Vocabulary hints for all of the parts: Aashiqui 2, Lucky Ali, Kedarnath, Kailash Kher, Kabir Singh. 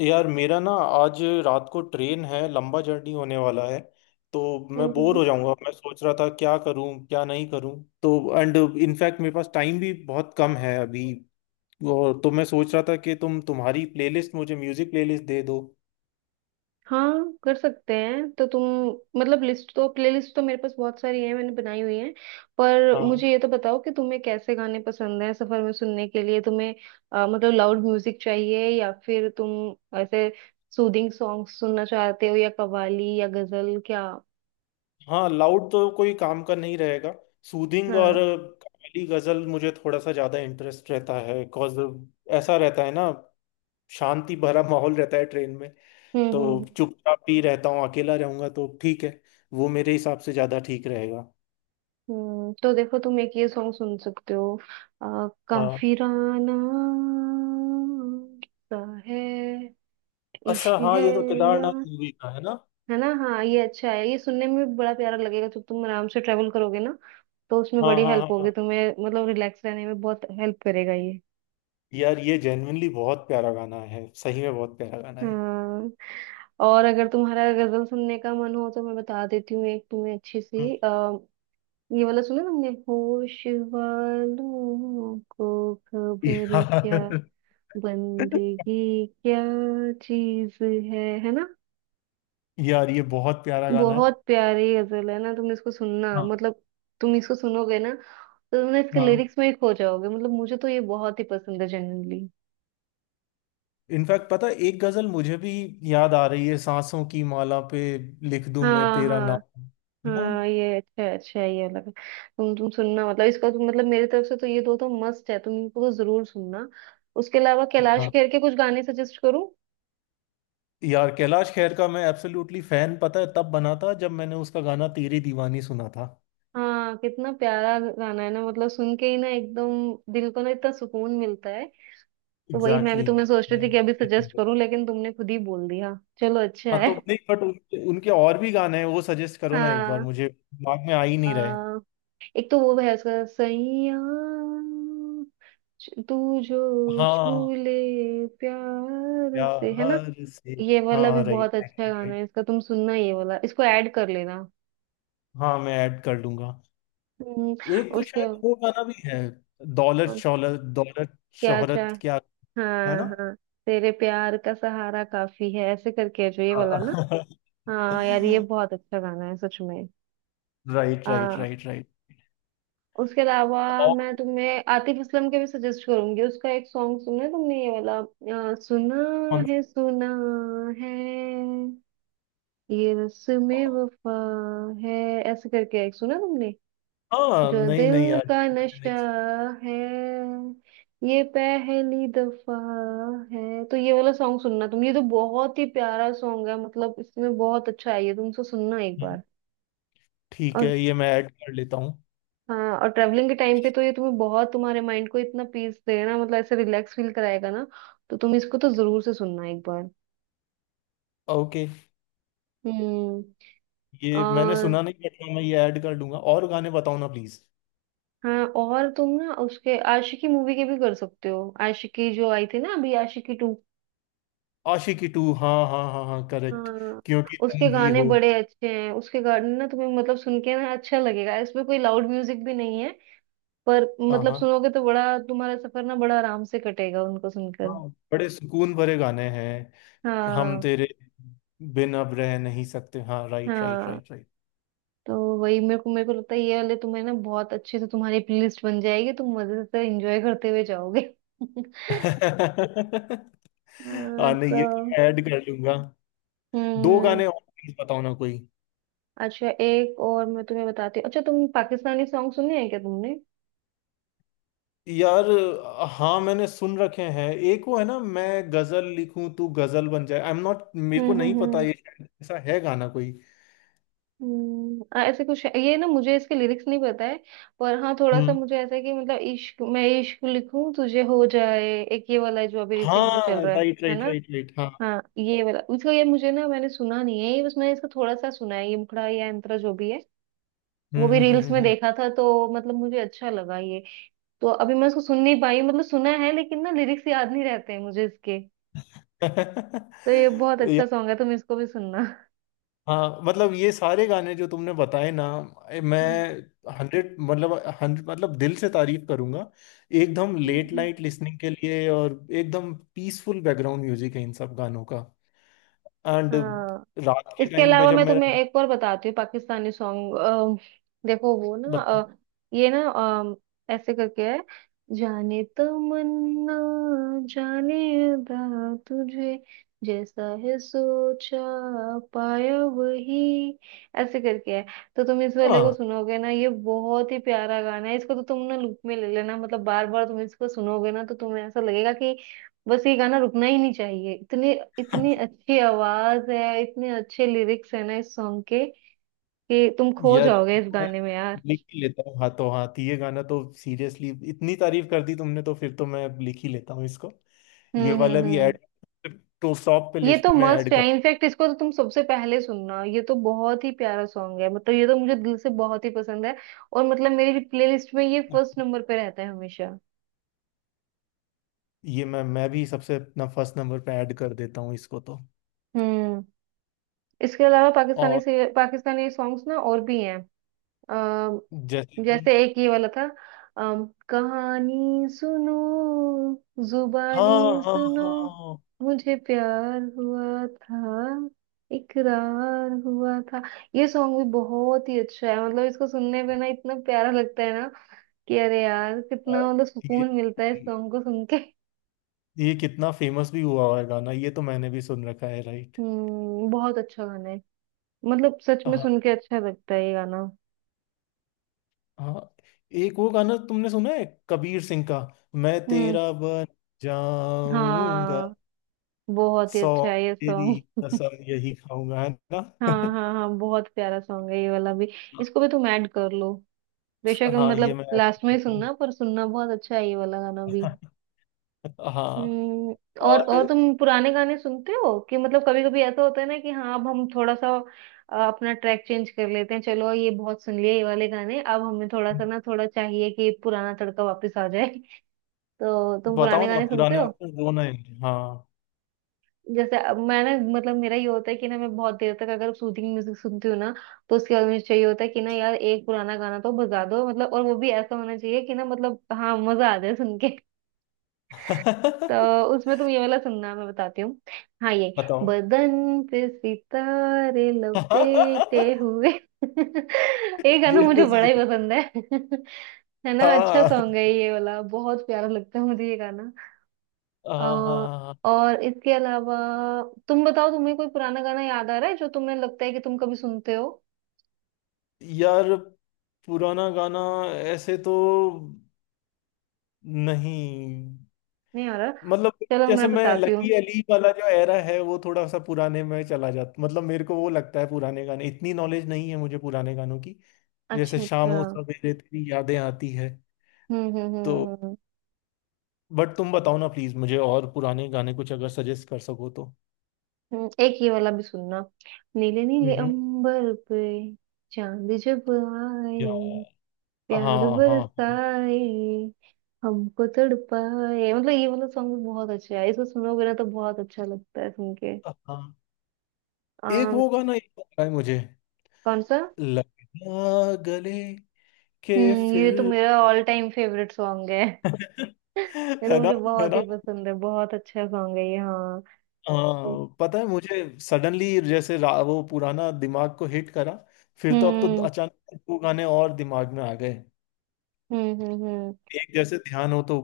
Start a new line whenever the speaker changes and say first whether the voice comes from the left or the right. left: यार मेरा ना आज रात को ट्रेन है। लंबा जर्नी होने वाला है तो मैं
right: हम्म
left: बोर
right: हम्म।
left: हो जाऊंगा। मैं सोच रहा था क्या करूं क्या नहीं करूं। तो एंड इनफैक्ट मेरे पास टाइम भी बहुत कम है अभी। और तो मैं सोच रहा था कि तुम तुम्हारी प्लेलिस्ट मुझे म्यूजिक प्लेलिस्ट दे दो।
right: हाँ, कर सकते हैं। तो तुम मतलब लिस्ट तो प्लेलिस्ट तो मेरे पास बहुत सारी है, मैंने बनाई हुई है। पर मुझे
left: हाँ।
right: ये तो बताओ कि तुम्हें कैसे गाने पसंद हैं सफर में सुनने के लिए तुम्हें। मतलब लाउड म्यूजिक चाहिए या फिर तुम ऐसे सूदिंग सॉन्ग सुनना चाहते हो, या कव्वाली या गजल क्या?
left: हाँ लाउड तो कोई काम का नहीं रहेगा। सूदिंग और
right: हाँ।
left: कव्वाली गजल मुझे थोड़ा सा ज्यादा इंटरेस्ट रहता है बिकॉज ऐसा रहता है ना। शांति भरा माहौल रहता है ट्रेन में।
right: हम्म हम्म
left: तो
right: हम्म
left: चुपचाप ही रहता हूँ। अकेला रहूंगा तो ठीक है। वो मेरे हिसाब से ज्यादा ठीक रहेगा।
right: हम्म। तो देखो, तुम एक ये सॉन्ग सुन सकते हो, अ,
left: हाँ।
right: काफिराना सा है,
left: अच्छा
right: इश्क
left: हाँ
right: है,
left: ये तो
right: या
left: केदारनाथ मूवी का है ना।
right: है ना। हाँ, ये अच्छा है, ये सुनने में भी बड़ा प्यारा लगेगा जब तुम आराम से ट्रेवल करोगे ना। तो उसमें
left: हाँ
right: बड़ी
left: हाँ
right: हेल्प
left: हाँ
right: होगी
left: हाँ।
right: तुम्हें, मतलब रिलैक्स रहने में बहुत हेल्प करेगा ये।
left: यार ये जेन्युइनली बहुत प्यारा गाना है। सही में बहुत प्यारा गाना है।
right: हाँ। और अगर तुम्हारा गजल सुनने का मन हो तो मैं बता देती हूँ एक तुम्हें अच्छी
left: हम्म।
right: सी। ये वाला सुना तुमने, होश वालों को खबर क्या,
left: यार।
right: बंदगी क्या चीज है ना?
left: यार ये बहुत प्यारा गाना है।
right: बहुत प्यारी गजल है ना। तुम इसको सुनना,
left: हाँ
right: मतलब तुम इसको सुनोगे ना तो तुम ना इसके
left: हाँ।
right: लिरिक्स में ही खो जाओगे। मतलब मुझे तो ये बहुत ही पसंद है जनरली।
left: इनफैक्ट पता है, एक गजल मुझे भी याद आ रही है, सांसों की माला पे लिख दूं मैं
right: हाँ
left: तेरा
right: हाँ
left: नाम। है ना।
right: हाँ, ये अच्छा है, अच्छा है, ये अलग है। तुम सुनना मतलब इसका, तो मतलब मेरी तरफ से तो ये दो तो मस्ट है, तुम इनको तो जरूर सुनना। उसके अलावा कैलाश
left: हाँ
right: खेर के कुछ गाने सजेस्ट करूँ?
left: यार कैलाश खेर का मैं एब्सोल्युटली फैन। पता है तब बना था जब मैंने उसका गाना तेरी दीवानी सुना था।
right: हाँ, कितना प्यारा गाना है ना, मतलब सुन के ही ना एकदम दिल को ना इतना सुकून मिलता है। तो वही मैं भी
left: एग्जैक्टली।
right: तुम्हें सोच रही थी कि अभी
left: हम्म।
right: सजेस्ट करूँ, लेकिन तुमने खुद ही बोल दिया। चलो अच्छा
left: हाँ
right: है।
left: तो नहीं बट उनके और भी गाने हैं वो सजेस्ट करो ना एक बार।
right: हाँ।
left: मुझे दिमाग में आ ही नहीं रहे।
right: आ, एक तो वो है उसका, सैया तू जो छू
left: हाँ
right: ले प्यार से, है ना?
left: प्यार से।
right: ये वाला भी
left: हाँ राइट
right: बहुत अच्छा गाना
left: राइट।
right: है इसका, तुम सुनना ये वाला, इसको ऐड कर लेना।
left: हाँ मैं ऐड कर लूंगा।
right: हम्म,
left: एक तो
right: उसके
left: शायद वो गाना भी है, दौलत
right: बाद
left: शौलत दौलत
right: क्या चाहे।
left: शोहरत क्या। है
right: हाँ
left: ना।
right: हाँ, तेरे प्यार का सहारा काफी है, ऐसे करके है जो ये वाला ना। हाँ यार, ये बहुत अच्छा गाना है सच में।
left: राइट राइट
right: हाँ।
left: Right right.
right: उसके अलावा
left: और
right: मैं तुम्हें आतिफ असलम के भी सजेस्ट करूंगी। उसका एक सॉन्ग सुना है तुमने ये वाला, सुना
left: कौन
right: है, सुना है ये
left: सा?
right: रस्मे वफा है, ऐसे करके एक सुना तुमने,
left: हाँ
right: जो
left: नहीं नहीं
right: दिल
left: यार
right: का
left: ये मैंने नहीं
right: नशा
left: सुना।
right: है, ये पहली दफा है। तो ये वाला सॉन्ग सुनना तुम, ये तो बहुत ही प्यारा सॉन्ग है, मतलब इसमें बहुत अच्छा है ये, तुम इसको सुनना एक
left: हम्म,
right: बार।
left: ठीक
right: और
left: है ये मैं ऐड कर लेता हूँ।
right: हाँ, और ट्रेवलिंग के टाइम पे तो ये तुम्हें बहुत, तुम्हारे माइंड को इतना पीस देगा, मतलब ऐसे रिलैक्स फील कराएगा ना। तो तुम इसको तो जरूर से सुनना एक बार।
left: ओके।
right: हम्म।
left: ये मैंने
right: और
left: सुना नहीं बट हाँ, मैं ये ऐड कर लूंगा। और गाने बताओ ना प्लीज।
right: हाँ, और तुम ना उसके आशिकी मूवी के भी कर सकते हो। आशिकी जो आई थी ना, अभी आशिकी टू।
left: आशिकी टू, हाँ हाँ हाँ हाँ करेक्ट।
right: हाँ।
left: क्योंकि
right: उसके
left: तुम ही
right: गाने
left: हो।
right: बड़े अच्छे हैं, उसके गाने ना तुम्हें मतलब सुन के ना अच्छा लगेगा, इसमें कोई लाउड म्यूजिक भी नहीं है। पर
left: हाँ
right: मतलब
left: हाँ
right: सुनोगे तो बड़ा तुम्हारा सफर ना बड़ा आराम से कटेगा उनको सुनकर।
left: हाँ बड़े सुकून भरे गाने हैं। हम
right: हाँ
left: तेरे बिन अब रह नहीं सकते। हाँ राइट राइट
right: हाँ।
left: Right right.
right: तो वही मेरे को लगता है ये वाले तुम्हें ना बहुत अच्छे से, तुम्हारी प्लेलिस्ट बन जाएगी, तुम मजे से एंजॉय करते हुए जाओगे। हाँ,
left: हाँ नहीं ये
right: तो
left: ऐड कर लूंगा। दो
right: हम्म।
left: गाने और प्लीज बताओ ना कोई।
right: अच्छा, एक और मैं तुम्हें बताती हूँ। अच्छा तुम पाकिस्तानी सॉन्ग सुने हैं क्या तुमने?
left: यार हाँ मैंने सुन रखे हैं। एक वो है ना, मैं गजल लिखूं तू गजल बन जाए। आई एम नॉट, मेरे
right: हम्म
left: को नहीं
right: हम्म
left: पता
right: हम्म
left: ये शायद ऐसा है गाना कोई।
right: हम्म। ऐसे कुछ है ये ना, मुझे इसके लिरिक्स नहीं पता है। पर हाँ, थोड़ा सा
left: हम्म।
right: मुझे ऐसा है कि मतलब इश्क, मैं इश्क लिखूं तुझे हो जाए, एक ये वाला है जो अभी रिसेंट
left: हाँ
right: में चल रहा है
left: राइट
right: है
left: राइट
right: ना।
left: Right right. हाँ।
right: हाँ, ये वाला इसका ये मुझे ना मैंने सुना नहीं है ये, बस मैंने इसका थोड़ा सा सुना है, ये मुखड़ा या अंतरा जो भी है वो भी रील्स में
left: हम्म।
right: देखा था, तो मतलब मुझे अच्छा लगा ये। तो अभी मैं उसको सुन नहीं पाई, मतलब सुना है लेकिन ना लिरिक्स याद नहीं रहते हैं मुझे इसके। तो ये बहुत
left: या,
right: अच्छा सॉन्ग है, तुम इसको भी सुनना।
left: हाँ मतलब ये सारे गाने जो तुमने बताए ना, मैं 100 मतलब 100 मतलब दिल से तारीफ करूंगा। एकदम लेट
right: हम्म।
left: नाइट लिसनिंग के लिए। और एकदम पीसफुल बैकग्राउंड म्यूजिक है इन सब गानों का। एंड
right: हाँ,
left: रात के
right: इसके
left: टाइम पे
right: अलावा
left: जब
right: मैं
left: मेरा।
right: तुम्हें एक और बताती हूँ पाकिस्तानी सॉन्ग। देखो वो ना ये ना ऐसे करके है, जाने तमन्ना, जाने अदा तुझे, जैसा है सोचा पाया वही, ऐसे करके है। तो तुम इस वाले को
left: हाँ
right: सुनोगे ना, ये बहुत ही प्यारा गाना है। इसको तो तुम ना लूप में ले लेना, मतलब बार बार तुम इसको सुनोगे ना तो तुम्हें ऐसा लगेगा कि बस ये गाना रुकना ही नहीं चाहिए। इतने, इतनी अच्छी आवाज है, इतने अच्छे लिरिक्स है ना इस सॉन्ग के, कि तुम खो
left: यार
right: जाओगे
left: ये
right: इस
left: तो मैं
right: गाने में यार।
left: लिख ही लेता हूँ हाथों हाथ। ये गाना तो सीरियसली, इतनी तारीफ कर दी तुमने तो फिर तो मैं लिख ही लेता हूँ इसको। ये वाला भी
right: हम्म।
left: ऐड, तो टॉप पे
right: ये
left: लिस्ट
right: तो
left: में
right: मस्त
left: ऐड
right: है,
left: कर।
right: इनफैक्ट इसको तो तुम सबसे पहले सुनना, ये तो बहुत ही प्यारा सॉन्ग है, मतलब ये तो मुझे दिल से बहुत ही पसंद है। और मतलब मेरी प्लेलिस्ट में ये फर्स्ट नंबर पे रहता है हमेशा।
left: ये मैं भी सबसे अपना फर्स्ट नंबर पे ऐड कर देता हूँ इसको तो।
right: हम्म। इसके अलावा पाकिस्तानी
left: और
right: से पाकिस्तानी सॉन्ग्स ना और भी हैं।
left: जैसे कि।
right: जैसे एक ये वाला था कहानी सुनो, जुबानी
left: हाँ हाँ
right: सुनो,
left: हाँ।
right: मुझे प्यार हुआ था, इकरार हुआ था। ये सॉन्ग भी बहुत ही अच्छा है, मतलब इसको सुनने पे ना इतना प्यारा लगता है ना कि अरे यार, कितना
left: अ,
right: मतलब
left: ये
right: सुकून मिलता है इस सॉन्ग को सुन के।
left: ये कितना फेमस भी हुआ हुआ है गाना, ये तो मैंने भी सुन रखा है। राइट।
right: हम्म, बहुत अच्छा गाना है, मतलब सच में सुन के अच्छा लगता है ये गाना।
left: हाँ एक वो गाना तुमने सुना है कबीर सिंह का, मैं
right: हम्म।
left: तेरा बन जाऊंगा।
right: हाँ, बहुत ही
left: 100
right: अच्छा है ये
left: तेरी
right: सॉन्ग।
left: कसम यही खाऊंगा। है ना।
right: हाँ हाँ हाँ, बहुत प्यारा सॉन्ग है ये वाला भी, इसको भी तुम ऐड कर लो। बेशक
left: हाँ ये
right: मतलब
left: मैं ऐड
right: लास्ट में ही
left: करता हूँ।
right: सुनना, पर सुनना, बहुत अच्छा है ये वाला गाना भी।
left: हाँ
right: हम्म। और
left: और
right: तुम पुराने गाने सुनते हो कि मतलब, कभी कभी ऐसा होता है ना कि हाँ अब हम थोड़ा सा अपना ट्रैक चेंज कर लेते हैं, चलो ये बहुत सुन लिए ये वाले गाने, अब हमें थोड़ा सा ना थोड़ा चाहिए कि पुराना तड़का वापस आ जाए। तो तुम पुराने
left: बताओ ना
right: गाने सुनते
left: पुराने
right: हो?
left: ऑप्शन दो ना। हाँ।
right: जैसे अब मैं ना मतलब मेरा ये होता है कि ना मैं बहुत देर तक अगर सूदिंग म्यूजिक सुनती हूँ ना तो उसके बाद मुझे चाहिए होता है कि ना यार एक पुराना गाना तो बजा दो, मतलब और वो भी ऐसा होना चाहिए कि ना मतलब हाँ, मजा आ जाए सुन के। तो उसमें तुम ये वाला सुनना मैं बताती हूँ। हाँ, ये,
left: बताओ।
right: बदन पे सितारे लपेटे हुए। ये गाना
left: ये
right: मुझे
left: तो सही
right: बड़ा ही
left: है।
right: पसंद है। है ना? अच्छा
left: हाँ
right: सॉन्ग है ये वाला, बहुत प्यारा लगता है मुझे ये गाना।
left: हाँ
right: अ,
left: हाँ हाँ, हाँ।
right: और इसके अलावा तुम बताओ, तुम्हें कोई पुराना गाना याद आ रहा है जो तुम्हें लगता है कि तुम कभी सुनते हो?
left: यार पुराना गाना ऐसे तो नहीं।
right: नहीं आ रहा?
left: मतलब
right: चलो मैं
left: जैसे मैं,
right: बताती हूँ।
left: लकी अली वाला जो एरा है वो थोड़ा सा पुराने में चला जाता। मतलब मेरे को वो लगता है, पुराने गाने इतनी नॉलेज नहीं है मुझे पुराने गानों की। जैसे
right: अच्छा
left: शाम हो
right: अच्छा।
left: सवेरे तेरी यादें आती है। तो
right: हम्म।
left: बट तुम बताओ ना प्लीज मुझे, और पुराने गाने कुछ अगर सजेस्ट कर सको तो।
right: एक ये वाला भी सुनना, नीले नीले
left: हम्म।
right: अंबर पे, चांद जब आए,
left: या हाँ
right: प्यार
left: हाँ हाँ
right: बरसाए, हमको तड़पाए, मतलब ये वाला सॉन्ग भी बहुत अच्छा है, इसको सुनोगे ना तो बहुत अच्छा लगता है सुन के।
left: हाँ हाँ। एक
right: अम,
left: वो गाना, एक और गाना है मुझे,
right: कौन सा?
left: लगना गले के
right: हम्म, ये
left: फिर।
right: तो मेरा ऑल टाइम फेवरेट सॉन्ग है, ये तो
left: है ना।
right: मुझे
left: है
right: बहुत
left: ना।
right: ही पसंद है, बहुत अच्छा सॉन्ग है ये। हाँ।
left: अ, पता है मुझे सडनली जैसे वो पुराना दिमाग को हिट करा। फिर तो अब तो
right: हम्म
left: अचानक दो गाने और दिमाग में आ गए।
right: हम्म।
left: एक जैसे, ध्यान हो तो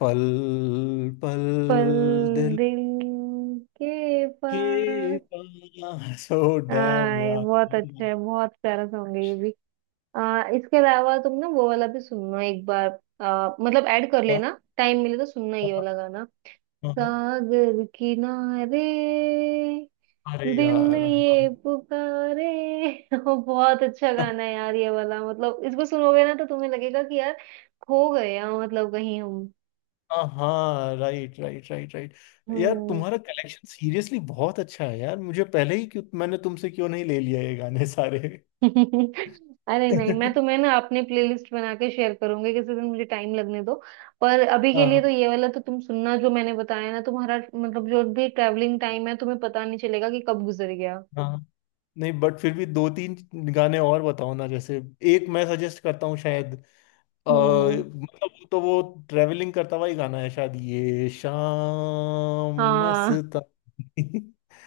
left: पल पल
right: पल
left: दिल
right: दिल के
left: के
right: पास
left: पास। ओ डैम
right: आए,
left: यार।
right: बहुत अच्छा है, बहुत प्यारा सॉन्ग है ये भी। इसके अलावा तुम ना वो वाला भी सुनना एक बार, मतलब ऐड कर
left: हाँ,
right: लेना टाइम मिले तो, सुनना ये
left: हाँ,
right: वाला गाना,
left: हाँ।
right: सागर किनारे,
left: अरे
right: दिल
left: यार
right: ये
left: हाँ
right: पुकारे। ओ, बहुत अच्छा गाना है यार ये वाला, मतलब इसको सुनोगे ना तो तुम्हें लगेगा कि यार खो गए हैं मतलब कहीं हम।
left: हाँ हाँ, राइट राइट राइट राइट। यार
right: हम्म।
left: तुम्हारा कलेक्शन सीरियसली बहुत अच्छा है यार। मुझे पहले ही क्यों, मैंने तुमसे क्यों नहीं ले लिया ये गाने सारे।
right: अरे नहीं, मैं तुम्हें ना अपने प्लेलिस्ट बना के शेयर करूंगी किसी दिन, मुझे टाइम लगने दो। पर अभी के लिए
left: हाँ।
right: तो ये वाला तो तुम सुनना जो मैंने बताया ना, तुम्हारा मतलब जो भी ट्रैवलिंग टाइम है तुम्हें पता नहीं चलेगा कि कब गुजर गया।
left: हाँ नहीं बट फिर भी दो तीन गाने और बताओ ना, जैसे एक मैं सजेस्ट करता हूँ शायद।
right: हम्म हम्म।
left: मतलब वो ट्रेवलिंग करता हुआ ही गाना है शायद, ये शाम
right: हाँ,
left: मस्तानी।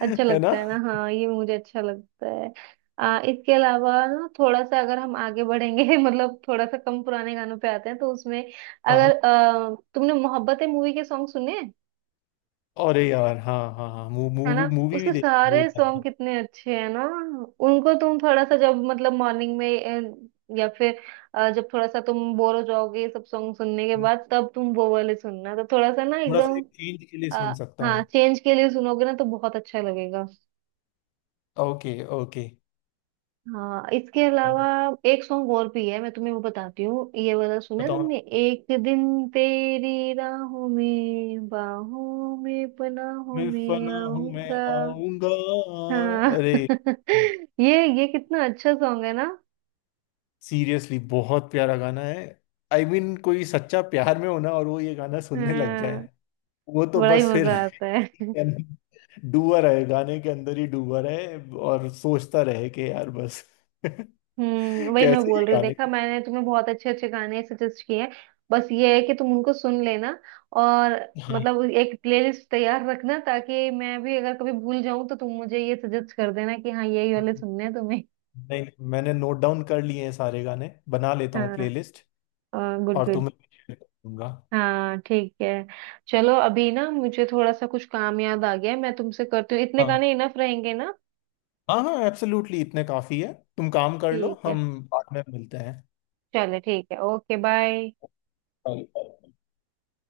right: अच्छा
left: है ना।
right: लगता है ना। हाँ, ये मुझे अच्छा लगता है। इसके अलावा ना थोड़ा सा अगर हम आगे बढ़ेंगे। मतलब थोड़ा सा कम पुराने गानों पे आते हैं, तो उसमें
left: हाँ।
right: अगर तुमने मोहब्बतें मूवी के सॉन्ग सुने हैं?
left: अरे यार हाँ हाँ हाँ,
right: है ना,
left: मूवी मूवी भी
right: उसके
left: देखी बहुत
right: सारे सॉन्ग
left: ज्यादा।
right: कितने अच्छे हैं ना। उनको तुम थोड़ा सा जब मतलब मॉर्निंग में या फिर जब थोड़ा सा तुम बोर हो जाओगे ये सब सॉन्ग सुनने के बाद तब तुम वो वाले सुनना, तो थोड़ा सा ना
left: थोड़ा सा
right: एकदम।
left: एक चेंज के लिए सुन
right: अ,
left: सकता
right: हाँ,
left: हूँ।
right: चेंज के लिए सुनोगे ना तो बहुत अच्छा लगेगा।
left: Okay okay.
right: हाँ, इसके अलावा एक सॉन्ग और भी है मैं तुम्हें वो बताती हूँ, ये वाला सुना है
left: बताओ।
right: तुमने, एक दिन तेरी राहों में बाहों में पनाहों
left: मैं
right: में
left: फना हूँ मैं
right: आऊंगा।
left: आऊंगा।
right: हाँ।
left: अरे।
right: ये कितना अच्छा सॉन्ग है ना।
left: सीरियसली बहुत प्यारा गाना है। आई I मीन mean, कोई सच्चा प्यार में होना और वो ये गाना सुनने लग जाए।
right: हाँ,
left: वो तो
right: बड़ा ही
left: बस फिर।
right: मजा आता है।
left: डूबा रहे, गाने के अंदर ही डूबा रहे। और सोचता रहे कि यार बस।
right: हम्म, वही मैं
left: कैसे
right: बोल
left: ये
right: रही हूँ,
left: गाने
right: देखा,
left: को।
right: मैंने तुम्हें बहुत अच्छे अच्छे गाने सजेस्ट किए हैं। बस ये है कि तुम उनको सुन लेना और
left: हाँ
right: मतलब एक प्लेलिस्ट तैयार रखना ताकि मैं भी अगर कभी भूल जाऊं तो तुम मुझे ये सजेस्ट कर देना कि हाँ यही वाले सुनने हैं तुम्हें।
left: नहीं नहीं, मैंने नोट डाउन कर लिए हैं सारे गाने। बना लेता हूँ
right: हाँ।
left: प्लेलिस्ट।
right: गुड
left: और
right: गुड।
left: तुम्हें भी share कर दूंगा।
right: हाँ ठीक है। चलो अभी ना मुझे थोड़ा सा कुछ काम याद आ गया है, मैं तुमसे करती हूँ, इतने
left: हाँ
right: गाने इनफ रहेंगे ना।
left: हाँ हाँ एब्सोल्युटली इतने काफी है, तुम काम कर लो।
right: ठीक है।
left: हम बाद में मिलते
right: चलो ठीक है, ओके बाय।
left: हैं।